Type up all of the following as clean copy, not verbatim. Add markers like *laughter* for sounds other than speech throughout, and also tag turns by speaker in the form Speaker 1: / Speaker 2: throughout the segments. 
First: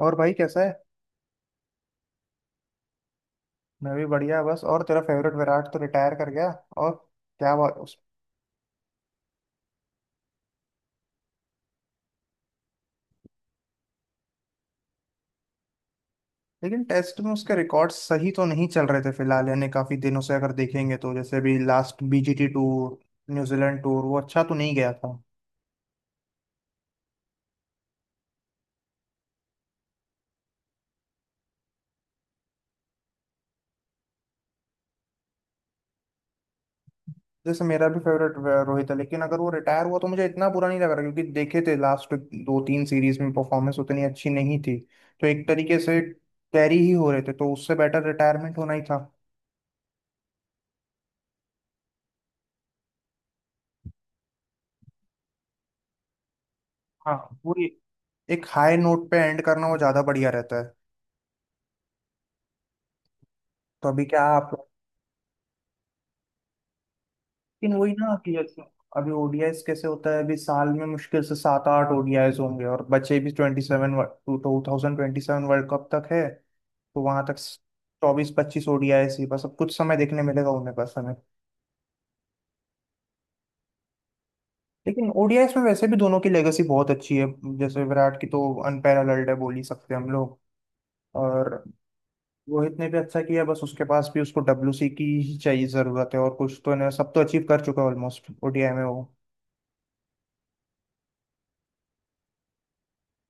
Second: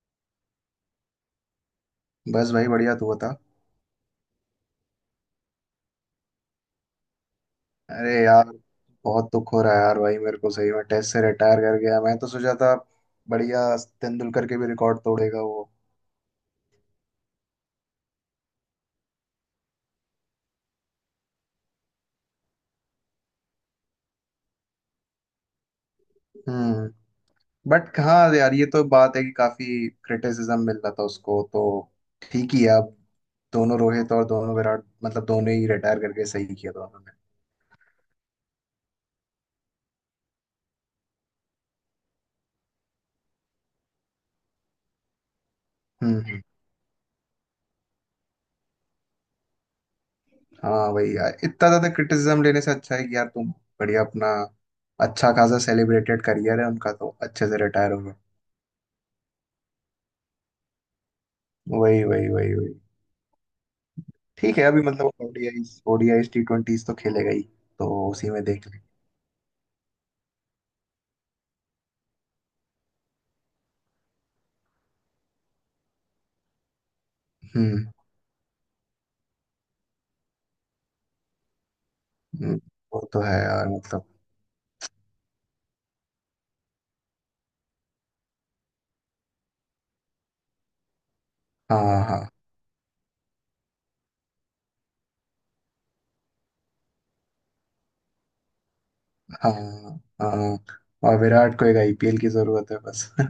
Speaker 1: और भाई कैसा है।
Speaker 2: बस भाई बढ़िया, तू बता।
Speaker 1: मैं भी बढ़िया बस। और तेरा फेवरेट विराट तो रिटायर कर गया। और क्या बात उस।
Speaker 2: अरे यार, बहुत दुख हो रहा है यार। भाई मेरे को सही में, टेस्ट से रिटायर कर गया। मैं तो सोचा था बढ़िया, तेंदुलकर के भी रिकॉर्ड तोड़ेगा वो।
Speaker 1: लेकिन टेस्ट में उसके रिकॉर्ड सही तो नहीं चल रहे थे फिलहाल, यानी काफी दिनों से अगर देखेंगे तो जैसे भी last BGT tour, New Zealand tour वो अच्छा तो नहीं गया था।
Speaker 2: हम्म। बट हाँ यार, ये तो बात है कि काफी क्रिटिसिज्म मिल रहा था उसको, तो ठीक ही है अब। दोनों रोहित और दोनों विराट, मतलब दोनों ही रिटायर करके सही किया दोनों ने।
Speaker 1: जैसे मेरा भी फेवरेट रोहित है, लेकिन अगर वो रिटायर हुआ तो मुझे इतना बुरा नहीं लग रहा क्योंकि देखे थे लास्ट दो तीन सीरीज में परफॉर्मेंस उतनी अच्छी नहीं थी। तो एक तरीके से
Speaker 2: हम्म हम्म।
Speaker 1: कैरी ही हो रहे थे, तो उससे बेटर रिटायरमेंट होना ही था।
Speaker 2: हाँ भाई यार, इतना ज्यादा क्रिटिसिज्म लेने से अच्छा है कि यार तुम बढ़िया अपना अच्छा खासा सेलिब्रेटेड करियर है उनका,
Speaker 1: हाँ,
Speaker 2: तो अच्छे
Speaker 1: वो
Speaker 2: से रिटायर हो गए।
Speaker 1: एक हाई नोट पे एंड करना वो ज्यादा बढ़िया रहता है।
Speaker 2: वही वही वही वही
Speaker 1: तो अभी क्या आप।
Speaker 2: ठीक है, अभी मतलब ओडीआईस ओडीआईस टी ट्वेंटीज तो खेलेगा ही,
Speaker 1: लेकिन
Speaker 2: तो
Speaker 1: वही ना
Speaker 2: उसी
Speaker 1: कि
Speaker 2: में
Speaker 1: जैसे
Speaker 2: देख लें।
Speaker 1: अभी ओडीआईस कैसे होता है, अभी साल में मुश्किल से 7 8 ओडीआईस होंगे और बचे भी 27, 2027 वर्ल्ड कप तक है। तो वहां तक
Speaker 2: हम्म
Speaker 1: 24 25 ओडीआईस ही बस अब कुछ समय देखने मिलेगा उन्हें, बस हमें।
Speaker 2: हम्म। वो तो है यार, मतलब
Speaker 1: लेकिन ओडीआईस में वैसे भी दोनों की लेगेसी बहुत अच्छी है, जैसे विराट की तो अनपैरेलल्ड है बोल ही सकते हैं हम लोग। और
Speaker 2: हाँ हाँ।
Speaker 1: रोहित ने भी अच्छा किया, बस उसके पास भी उसको डब्ल्यूसी की ही चाहिए, जरूरत है और कुछ तो ना, सब तो अचीव कर चुका है ऑलमोस्ट ओडीआई में वो।
Speaker 2: हाँ हाँ। और विराट को एक आईपीएल की जरूरत है बस। *laughs*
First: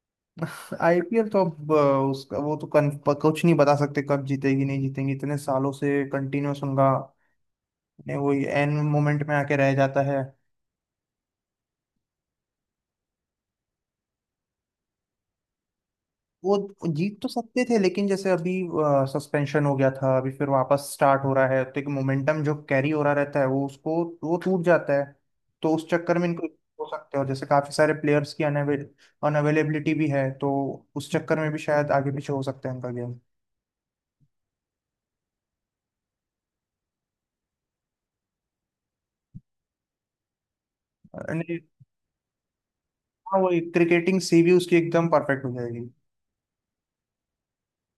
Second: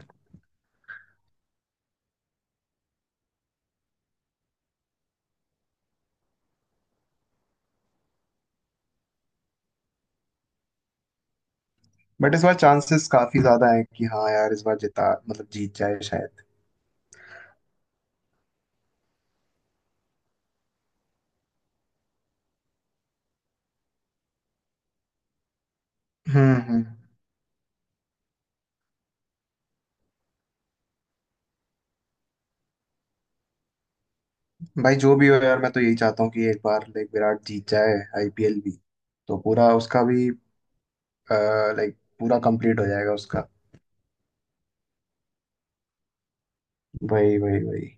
Speaker 1: आईपीएल तो अब उसका वो तो कुछ नहीं बता सकते कब जीतेगी नहीं जीतेगी, इतने सालों से कंटिन्यूस उनका ने वो एंड मोमेंट में आके रह जाता है।
Speaker 2: बट इस बार चांसेस काफी ज्यादा है कि हाँ यार, इस बार जिता, मतलब जीत जाए शायद।
Speaker 1: वो जीत तो सकते थे लेकिन जैसे अभी सस्पेंशन हो गया था, अभी फिर वापस स्टार्ट हो रहा है, तो एक मोमेंटम जो कैरी हो रहा रहता है वो उसको, वो टूट जाता है। तो उस चक्कर में इनको
Speaker 2: हम्म।
Speaker 1: हो सकते हैं। और जैसे काफी सारे प्लेयर्स की अनअवेलेबिलिटी भी है, तो उस चक्कर में भी शायद आगे पीछे हो सकता है इनका गेम।
Speaker 2: भाई जो भी हो यार, मैं तो यही चाहता हूँ कि एक बार लाइक विराट जीत जाए आईपीएल भी, तो पूरा उसका भी
Speaker 1: नहीं।
Speaker 2: लाइक पूरा कंप्लीट हो जाएगा
Speaker 1: हाँ,
Speaker 2: उसका।
Speaker 1: वही क्रिकेटिंग सी भी उसकी एकदम परफेक्ट हो जाएगी।
Speaker 2: वही वही वही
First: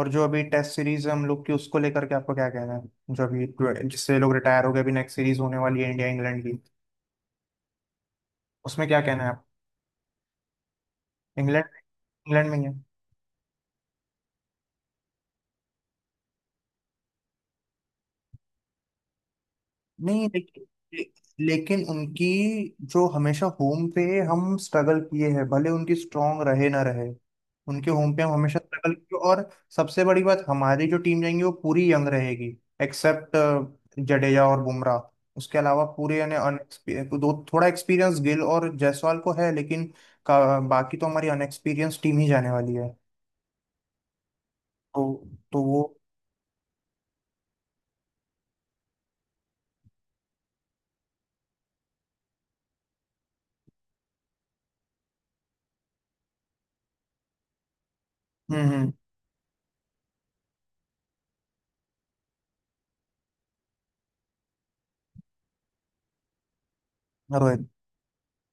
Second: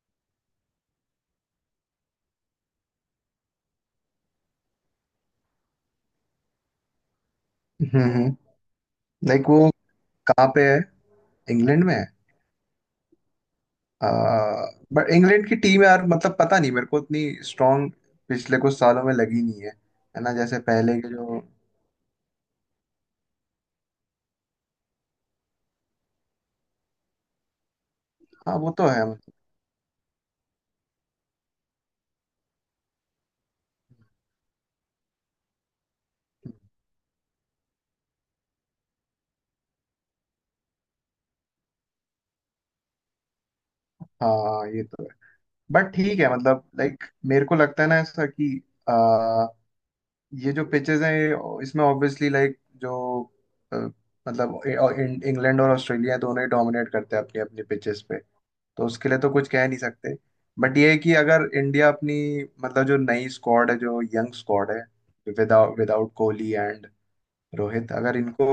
Speaker 1: और जो अभी टेस्ट सीरीज हम लोग की उसको लेकर के आपको क्या कहना है, जो अभी जिससे लोग रिटायर हो गए, अभी नेक्स्ट सीरीज होने वाली है इंडिया इंग्लैंड की,
Speaker 2: हम्म।
Speaker 1: उसमें क्या कहना है आप।
Speaker 2: लाइक वो कहाँ पे है?
Speaker 1: इंग्लैंड।
Speaker 2: इंग्लैंड में।
Speaker 1: इंग्लैंड में ही है।
Speaker 2: बट इंग्लैंड की टीम यार, मतलब पता नहीं, मेरे को इतनी स्ट्रांग पिछले कुछ सालों में लगी नहीं है। है
Speaker 1: नहीं
Speaker 2: ना? जैसे
Speaker 1: लेकिन।
Speaker 2: पहले
Speaker 1: ले-
Speaker 2: के जो,
Speaker 1: लेकिन उनकी जो हमेशा होम पे हम स्ट्रगल किए हैं, भले उनकी स्ट्रांग रहे ना रहे, उनके होम पे हम
Speaker 2: हाँ
Speaker 1: हमेशा
Speaker 2: वो तो
Speaker 1: स्ट्रगल
Speaker 2: है,
Speaker 1: किए।
Speaker 2: मतलब
Speaker 1: और सबसे बड़ी बात हमारी जो टीम जाएंगी वो पूरी यंग रहेगी, एक्सेप्ट जडेजा और बुमराह। उसके अलावा पूरे यानी दो थोड़ा एक्सपीरियंस गिल और जायसवाल को है, लेकिन बाकी तो हमारी अनएक्सपीरियंस टीम ही जाने वाली है।
Speaker 2: हाँ, ये
Speaker 1: तो
Speaker 2: तो है।
Speaker 1: तो वो।
Speaker 2: बट ठीक है, मतलब लाइक मेरे को लगता है ना ऐसा कि ये जो पिचेस हैं ये- इसमें ऑब्वियसली लाइक जो अ, मतलब ए- और इं- इंग्लैंड और ऑस्ट्रेलिया दोनों ही डोमिनेट करते हैं अपनी अपनी पिचेस पे, तो
Speaker 1: हम्म।
Speaker 2: उसके लिए तो कुछ कह नहीं सकते। बट ये है कि अगर इंडिया अपनी, मतलब जो नई स्क्वाड है, जो यंग स्क्वाड है without without Kohli and
Speaker 1: Rohit.
Speaker 2: Rohit, अगर इनको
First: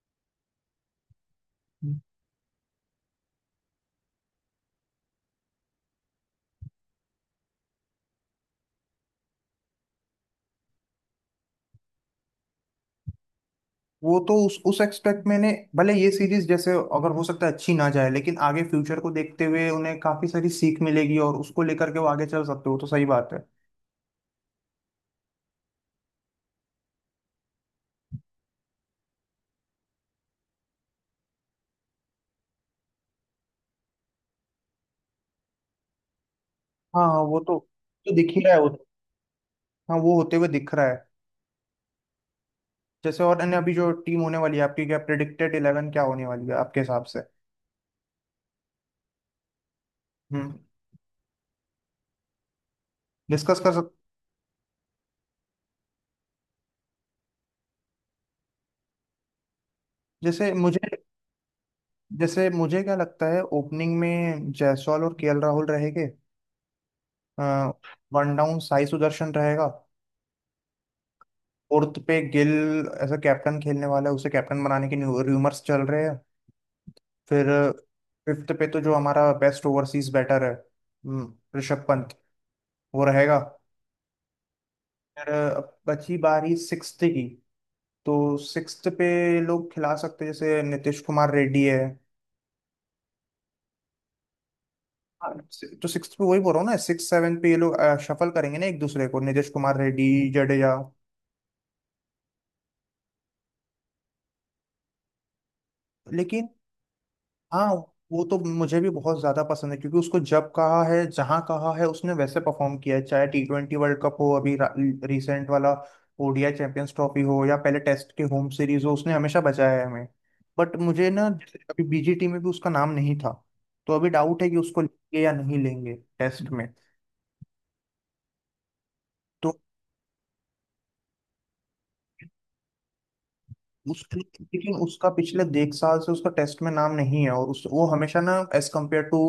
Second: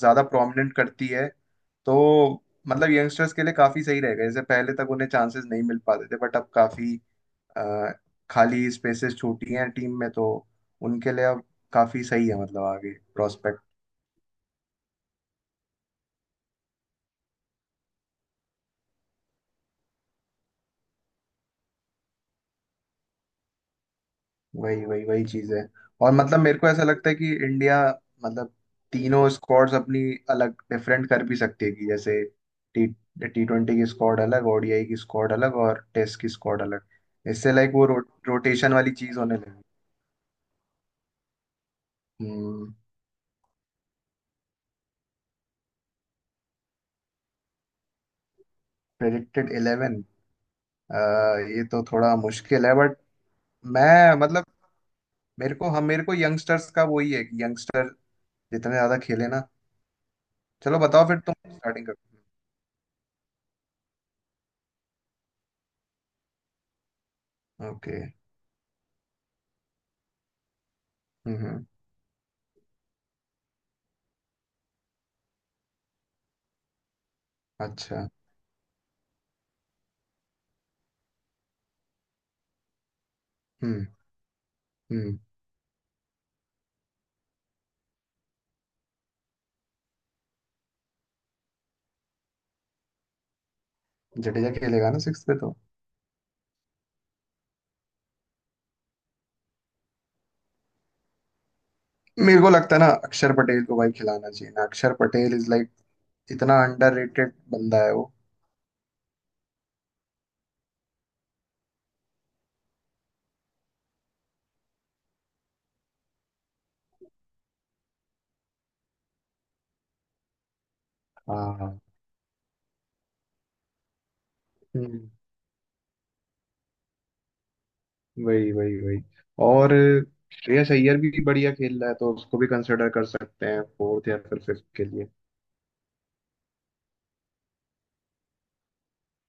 Speaker 2: ज्यादा प्रोमिनेंट करती है तो मतलब यंगस्टर्स के लिए काफी सही रहेगा। जैसे पहले तक उन्हें चांसेस नहीं मिल पाते थे, बट अब काफी अ, खाली स्पेसेस छोटी हैं टीम में, तो उनके लिए अब काफी सही है, मतलब आगे प्रोस्पेक्ट।
Speaker 1: वो तो उस एक्सपेक्ट मैंने, भले ये सीरीज जैसे अगर हो सकता है अच्छी ना जाए, लेकिन आगे फ्यूचर को देखते हुए उन्हें काफी सारी सीख मिलेगी और उसको लेकर के वो आगे चल सकते हो, तो सही बात है।
Speaker 2: वही वही वही चीज है। और मतलब मेरे को ऐसा लगता है कि इंडिया, मतलब तीनों स्क्वाड्स अपनी अलग डिफरेंट कर भी सकती है। कि जैसे टी टी ट्वेंटी की स्क्वाड अलग, ओडीआई की स्क्वाड अलग, और टेस्ट की स्क्वाड अलग।
Speaker 1: हाँ हाँ वो
Speaker 2: इससे
Speaker 1: तो।
Speaker 2: लाइक
Speaker 1: तो दिख ही रहा है वो
Speaker 2: रोटेशन
Speaker 1: तो।
Speaker 2: वाली चीज होने लगी।
Speaker 1: हाँ, वो होते हुए दिख रहा है। जैसे और अन्य अभी जो टीम होने वाली है आपकी, क्या प्रिडिक्टेड इलेवन क्या होने वाली है आपके हिसाब से।
Speaker 2: प्रेडिक्टेड इलेवन,
Speaker 1: हम्म।
Speaker 2: ये तो थोड़ा मुश्किल है बट
Speaker 1: डिस्कस कर सकते।
Speaker 2: मैं मतलब मेरे को हम मेरे को यंगस्टर्स का वही है कि यंगस्टर जितने ज्यादा खेले ना।
Speaker 1: जैसे
Speaker 2: चलो,
Speaker 1: मुझे
Speaker 2: बताओ फिर तुम स्टार्टिंग करो।
Speaker 1: जैसे मुझे क्या लगता है, ओपनिंग में जायसवाल और केएल राहुल रहेंगे।
Speaker 2: Okay.
Speaker 1: One down Sai Sudharsan रहेगा।
Speaker 2: हम्म।
Speaker 1: फोर्थ पे गिल एज अ कैप्टन खेलने वाला है, उसे कैप्टन बनाने के र्यूमर्स चल रहे हैं। फिर
Speaker 2: अच्छा।
Speaker 1: फिफ्थ पे तो जो हमारा बेस्ट ओवरसीज बैटर है, ऋषभ पंत, वो रहेगा।
Speaker 2: हम्म हम्म।
Speaker 1: फिर अब बची बारी सिक्स्थ की, तो सिक्स्थ पे लोग खिला सकते हैं, जैसे नीतीश कुमार रेड्डी है।
Speaker 2: जडेजा खेलेगा ना सिक्स
Speaker 1: हाँ,
Speaker 2: पे तो?
Speaker 1: तो सिक्स्थ पे वही बोल रहा हूँ ना, सिक्स सेवन पे ये लोग शफल करेंगे ना एक दूसरे को, नीतीश कुमार रेड्डी, जडेजा।
Speaker 2: मेरे को लगता है ना, अक्षर पटेल को भाई खिलाना चाहिए ना। अक्षर पटेल इज लाइक
Speaker 1: लेकिन
Speaker 2: इतना अंडररेटेड
Speaker 1: हाँ,
Speaker 2: बंदा है वो।
Speaker 1: वो तो मुझे भी बहुत ज्यादा पसंद है क्योंकि उसको जब कहा है जहां कहा है उसने वैसे परफॉर्म किया है, चाहे टी ट्वेंटी वर्ल्ड कप हो, अभी रिसेंट वाला ओडीआई चैंपियंस ट्रॉफी हो, या पहले टेस्ट के होम सीरीज हो, उसने हमेशा बचाया है हमें। बट मुझे ना
Speaker 2: हाँ
Speaker 1: जैसे
Speaker 2: हाँ।
Speaker 1: अभी बीजीटी में भी उसका नाम नहीं था, तो अभी डाउट है कि उसको
Speaker 2: हम्म।
Speaker 1: लेंगे या नहीं लेंगे टेस्ट में।
Speaker 2: वही वही वही
Speaker 1: तो
Speaker 2: और श्रेयस अय्यर भी बढ़िया खेल रहा है, तो उसको भी कंसिडर कर सकते हैं फोर्थ
Speaker 1: उसके
Speaker 2: या फिर फिफ्थ
Speaker 1: लेकिन
Speaker 2: के लिए।
Speaker 1: उसका पिछले एक साल से उसका टेस्ट में नाम नहीं है और उस वो हमेशा ना एज कम्पेयर टू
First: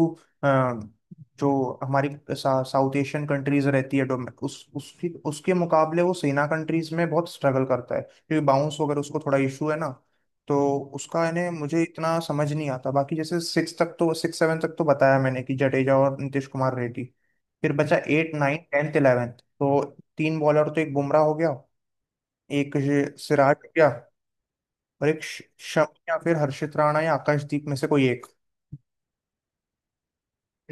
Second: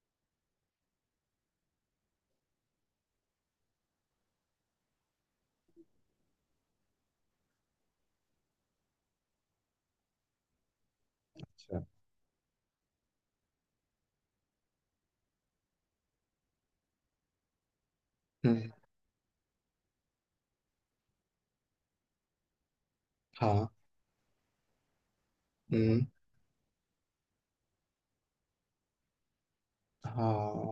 Speaker 1: जो हमारी साउथ एशियन कंट्रीज रहती है, डोमे- उस उसकी उसके मुकाबले वो सेना कंट्रीज में बहुत स्ट्रगल करता है क्योंकि बाउंस वगैरह उसको थोड़ा इशू है ना। तो उसका इन्हें मुझे
Speaker 2: अच्छा।
Speaker 1: इतना समझ नहीं आता। बाकी जैसे सिक्स तक तो, सिक्स सेवन तक तो बताया मैंने कि जडेजा और नीतीश कुमार रेड्डी। फिर बचा एट नाइन
Speaker 2: हम्म।
Speaker 1: टेंथ इलेवेंथ, तो तीन बॉलर तो, एक बुमराह हो गया, एक ये सिराज
Speaker 2: हाँ।
Speaker 1: हो गया, और एक शम
Speaker 2: हम्म।
Speaker 1: या फिर हर्षित राणा या आकाशदीप में से कोई एक,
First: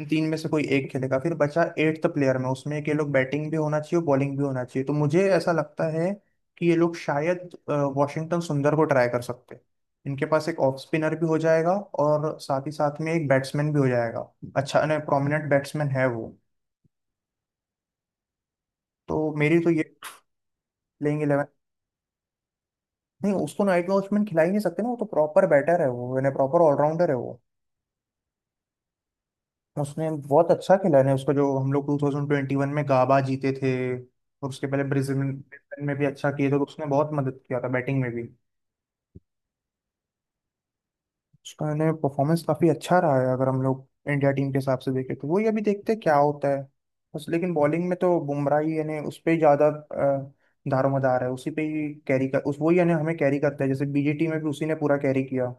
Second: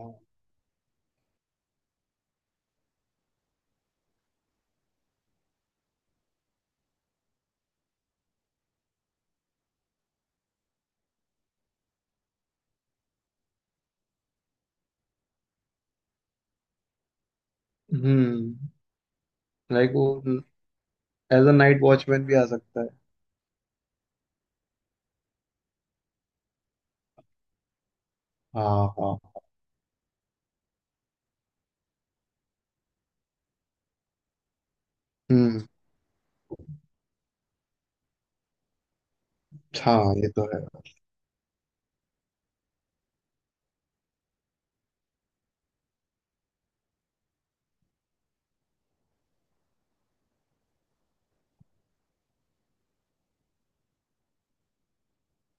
Speaker 1: इन तीन में से कोई एक खेलेगा। फिर बचा एट्थ प्लेयर, में उसमें कि ये लोग बैटिंग भी होना चाहिए बॉलिंग भी होना चाहिए, तो मुझे ऐसा लगता है कि ये लोग शायद वॉशिंगटन सुंदर को ट्राई कर सकते हैं। इनके पास एक ऑफ स्पिनर भी हो जाएगा और साथ ही साथ में एक बैट्समैन भी हो जाएगा, अच्छा नहीं प्रोमिनेंट बैट्समैन है वो।
Speaker 2: हम्म।
Speaker 1: तो मेरी तो ये
Speaker 2: लाइक वो
Speaker 1: playing eleven.
Speaker 2: As a night watchman भी आ सकता है।
Speaker 1: नहीं, उसको नाइट वॉचमैन खिला ही नहीं सकते ना, वो तो प्रॉपर बैटर है वो, यानी प्रॉपर ऑलराउंडर है वो।
Speaker 2: हाँ हाँ।
Speaker 1: उसने बहुत अच्छा खेला है ना, उसका जो हम लोग 2021 में गाबा जीते थे, और उसके पहले ब्रिस्बेन
Speaker 2: हम्म।
Speaker 1: ब्रिस्बेन में भी अच्छा किए थे, तो उसने बहुत मदद किया था बैटिंग में भी।
Speaker 2: हाँ ये तो है।
Speaker 1: उसका ने परफॉर्मेंस काफी अच्छा रहा है अगर हम लोग इंडिया टीम के हिसाब से देखें, तो वही अभी देखते हैं क्या होता है। बस लेकिन बॉलिंग में तो बुमराह ही, यानी उस पे ही ज्यादा दारोमदार है, उसी पे ही कैरी कर, उस वही यानी हमें कैरी करता है, जैसे बीजेटी में भी उसी ने पूरा कैरी किया।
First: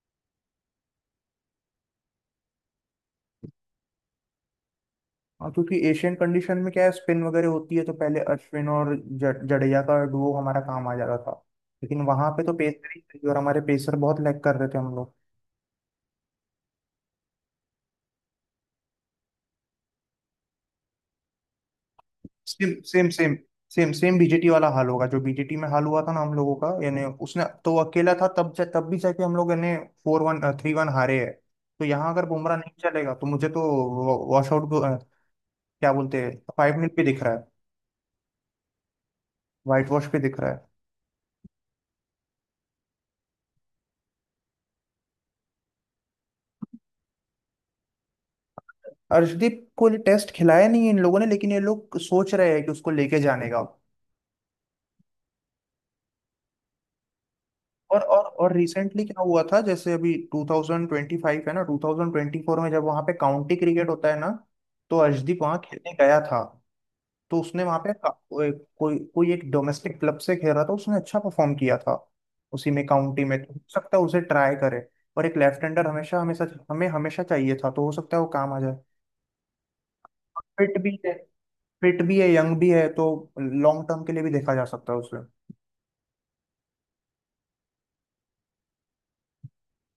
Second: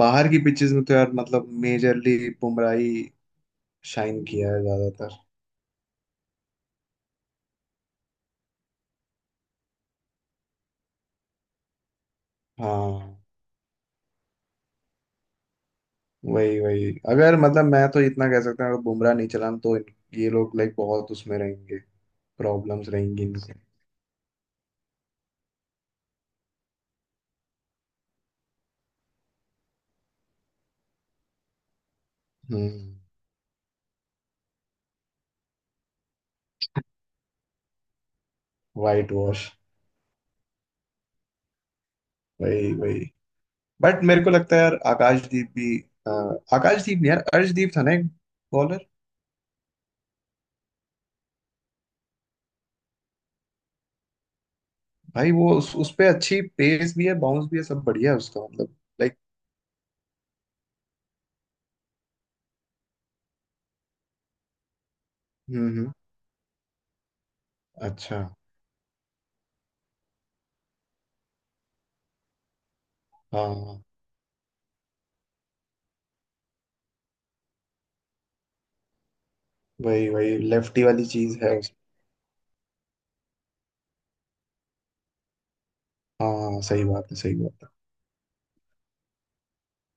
Speaker 2: बाहर की पिचेस में तो यार, मतलब मेजरली बुमराह ही शाइन किया है ज्यादातर।
Speaker 1: हाँ, क्योंकि एशियन कंडीशन में क्या है, स्पिन वगैरह होती है, तो पहले अश्विन और जडेजा का डुओ हमारा काम आ जाता था, लेकिन वहां पे तो पेसर ही
Speaker 2: हाँ।
Speaker 1: थे और हमारे पेसर बहुत लैग कर रहे थे हम लोग।
Speaker 2: वही वही अगर मतलब मैं तो इतना कह सकता हूँ, अगर बुमराह नहीं चला तो ये लोग लाइक बहुत उसमें रहेंगे,
Speaker 1: सेम
Speaker 2: प्रॉब्लम्स
Speaker 1: सेम
Speaker 2: रहेंगी
Speaker 1: सेम
Speaker 2: इनसे।
Speaker 1: सेम सेम बीजेटी वाला हाल होगा, जो बीजेटी में हाल हुआ था ना हम लोगों का, यानी उसने तो वो अकेला था तब तब भी जाके हम लोग यानी 4-1, 3-1 हारे है। तो यहाँ अगर बुमराह नहीं
Speaker 2: हम्म।
Speaker 1: चलेगा तो मुझे तो वॉश आउट क्या बोलते हैं, फाइव मिनट पे दिख रहा है,
Speaker 2: वाइट वॉश।
Speaker 1: वाइट वॉश पे दिख रहा है।
Speaker 2: वही वही बट मेरे को लगता है यार आकाशदीप भी अ, आकाशदीप नहीं यार, अर्शदीप था ना एक बॉलर।
Speaker 1: अर्शदीप को टेस्ट खिलाया नहीं है इन लोगों ने, लेकिन ये लोग सोच रहे हैं कि उसको लेके जाने का।
Speaker 2: भाई उस पे अच्छी पेस भी है, बाउंस भी है, सब बढ़िया है उसका
Speaker 1: और
Speaker 2: मतलब।
Speaker 1: Recently
Speaker 2: like.
Speaker 1: क्या हुआ था, जैसे अभी 2025 है ना, 2024 में जब वहाँ पे काउंटी क्रिकेट होता है ना, तो अर्शदीप वहाँ
Speaker 2: हम्म
Speaker 1: खेलने
Speaker 2: हम्म
Speaker 1: गया था। तो उसने वहाँ पे
Speaker 2: अच्छा।
Speaker 1: कोई कोई एक डोमेस्टिक क्लब से खेल रहा था, उसने अच्छा परफॉर्म किया था। उसी में काउंटी में, तो हो
Speaker 2: हाँ।
Speaker 1: सकता है उसे ट्राई करे। और एक लेफ्ट हैंडर हमेशा हमेशा हमें हमेशा चाहिए था, तो हो सकता है वो काम आ जाए।
Speaker 2: वही वही
Speaker 1: फिट
Speaker 2: लेफ्टी
Speaker 1: भी
Speaker 2: वाली
Speaker 1: है,
Speaker 2: चीज है उस।
Speaker 1: फिट भी है, यंग भी है, तो लॉन्ग टर्म के लिए भी देखा जा सकता है उसे।
Speaker 2: हाँ सही बात है, सही बात है।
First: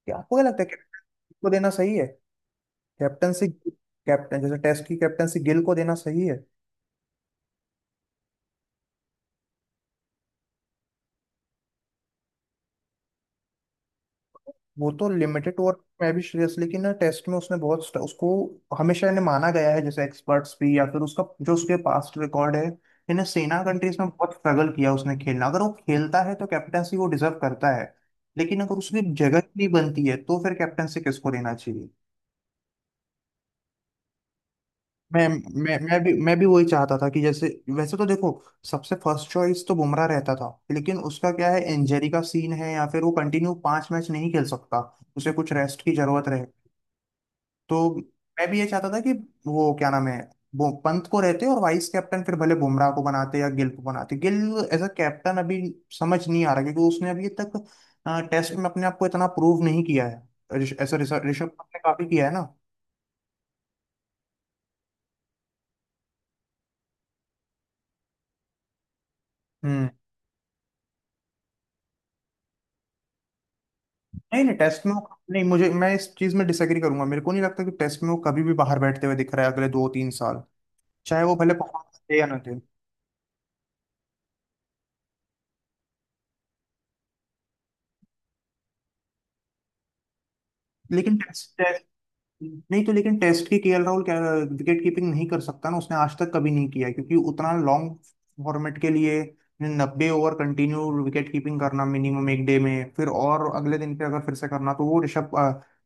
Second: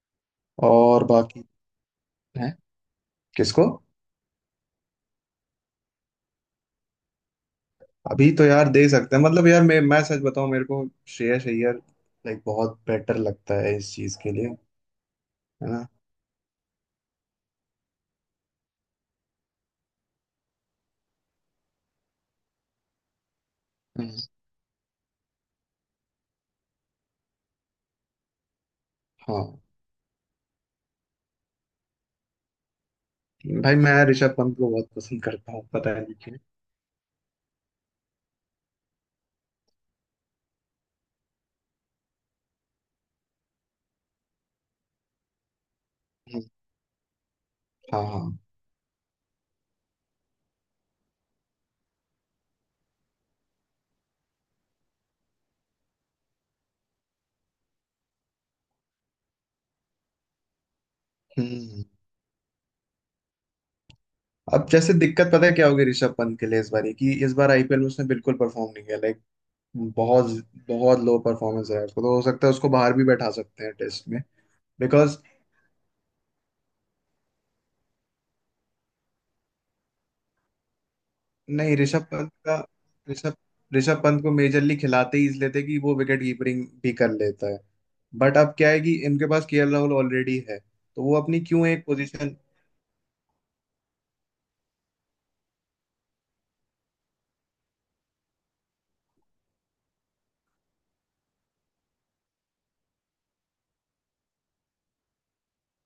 Speaker 1: क्या आपको क्या लगता है कैप्टन
Speaker 2: और बाकी
Speaker 1: को देना सही है
Speaker 2: है?
Speaker 1: कैप्टनसी,
Speaker 2: किसको?
Speaker 1: कैप्टन जैसे टेस्ट की कैप्टनसी गिल को देना सही है।
Speaker 2: अभी तो यार दे सकते हैं, मतलब यार मैं सच बताऊं, मेरे को श्रेयस अय्यर लाइक बहुत बेटर लगता है इस चीज के लिए है
Speaker 1: वो तो लिमिटेड ओवर
Speaker 2: ना।
Speaker 1: में भी श्रेयस, लेकिन ना टेस्ट में उसने बहुत उसको हमेशा इन्हें माना गया है जैसे एक्सपर्ट्स भी, या फिर उसका जो उसके पास्ट रिकॉर्ड है इन्हें सेना कंट्रीज में
Speaker 2: हम्म,
Speaker 1: बहुत स्ट्रगल किया उसने खेलना, अगर वो खेलता है तो कैप्टनसी वो डिजर्व करता है। लेकिन अगर उसकी जगह
Speaker 2: हाँ
Speaker 1: नहीं बनती है तो फिर कैप्टनसी किसको देना चाहिए।
Speaker 2: भाई, मैं ऋषभ पंत को बहुत पसंद
Speaker 1: मैं
Speaker 2: करता हूँ,
Speaker 1: मैं
Speaker 2: पता
Speaker 1: मैं
Speaker 2: है
Speaker 1: भी
Speaker 2: नहीं
Speaker 1: मैं
Speaker 2: क्यों।
Speaker 1: भी वही चाहता था कि जैसे, वैसे तो देखो, सबसे फर्स्ट चॉइस तो बुमराह रहता था, लेकिन उसका क्या है इंजरी का सीन है, या फिर वो कंटिन्यू 5 मैच नहीं खेल सकता, उसे कुछ रेस्ट की जरूरत रहे।
Speaker 2: हम्म,
Speaker 1: तो
Speaker 2: हाँ हाँ।
Speaker 1: मैं भी ये चाहता था कि वो क्या नाम है, वो पंत को रहते और वाइस कैप्टन फिर भले बुमराह को बनाते या गिल को बनाते। गिल एज अ कैप्टन अभी समझ नहीं आ रहा, क्योंकि उसने अभी तक टेस्ट में अपने आप को इतना प्रूव नहीं किया है। ऋष- ऐसा ऋषभ ऋषभ पंत ने
Speaker 2: हम्म।
Speaker 1: काफी किया है
Speaker 2: अब जैसे दिक्कत पता है क्या होगी ऋषभ पंत के लिए इस बार? कि इस बार आईपीएल में उसने बिल्कुल परफॉर्म नहीं किया लाइक।
Speaker 1: ना।
Speaker 2: बहुत बहुत लो परफॉर्मेंस है उसको, तो हो सकता है उसको बाहर भी बैठा सकते हैं टेस्ट में।
Speaker 1: नहीं नहीं, टेस्ट में
Speaker 2: बिकॉज,
Speaker 1: वो नहीं, मुझे मैं इस चीज में डिसएग्री करूंगा, मेरे को नहीं लगता कि टेस्ट में वो कभी भी बाहर बैठते हुए दिख रहा है अगले दो तीन साल, चाहे वो भले
Speaker 2: नहीं
Speaker 1: परफॉर्मेंस
Speaker 2: ऋषभ
Speaker 1: दे या
Speaker 2: पंत
Speaker 1: ना
Speaker 2: का,
Speaker 1: दे।
Speaker 2: ऋषभ ऋषभ पंत को मेजरली खिलाते ही इसलिए थे कि वो विकेट कीपिंग भी कर लेता है। बट अब क्या है कि इनके पास केएल राहुल ऑलरेडी है, तो वो
Speaker 1: लेकिन
Speaker 2: अपनी
Speaker 1: टेस्ट
Speaker 2: क्यों
Speaker 1: टेस्ट
Speaker 2: एक पोजीशन।
Speaker 1: नहीं तो, लेकिन टेस्ट की केएल राहुल क्या विकेट कीपिंग नहीं कर सकता ना, उसने आज तक कभी नहीं किया है, क्योंकि उतना लॉन्ग फॉर्मेट के लिए 90 ओवर कंटिन्यू विकेट कीपिंग करना मिनिमम एक डे में, फिर और अगले दिन पे अगर फिर से करना, तो वो ऋषभ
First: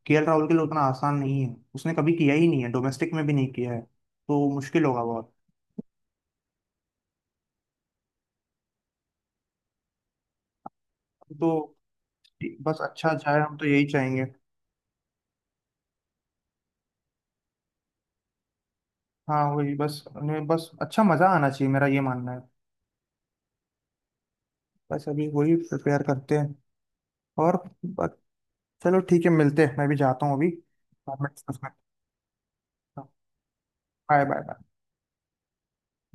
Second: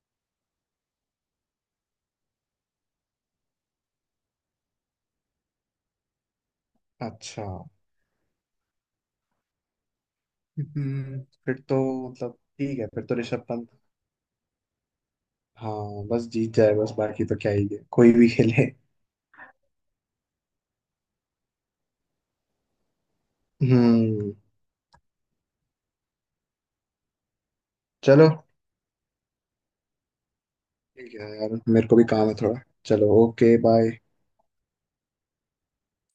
Speaker 1: केएल राहुल के लिए उतना आसान नहीं है, उसने कभी किया ही नहीं है, डोमेस्टिक में भी नहीं किया है, तो मुश्किल होगा बहुत।
Speaker 2: अच्छा। हम्म,
Speaker 1: तो
Speaker 2: फिर तो मतलब
Speaker 1: बस
Speaker 2: ठीक है, फिर
Speaker 1: अच्छा
Speaker 2: तो ऋषभ
Speaker 1: जाए, हम तो
Speaker 2: पंत।
Speaker 1: यही चाहेंगे।
Speaker 2: हाँ बस जीत जाए बस, बाकी तो क्या ही है, कोई भी खेले।
Speaker 1: हाँ, वही बस उन्हें बस अच्छा मजा आना चाहिए, मेरा ये मानना है।
Speaker 2: हम्म।
Speaker 1: बस अभी वही प्रिपेयर करते हैं और बस-।
Speaker 2: चलो
Speaker 1: चलो ठीक है, मिलते हैं, मैं भी जाता हूँ अभी।
Speaker 2: ठीक
Speaker 1: बाद में
Speaker 2: है
Speaker 1: डिस्कस
Speaker 2: यार,
Speaker 1: करते
Speaker 2: मेरे को भी काम है थोड़ा।
Speaker 1: हैं।
Speaker 2: चलो okay bye.
Speaker 1: Bye bye bye.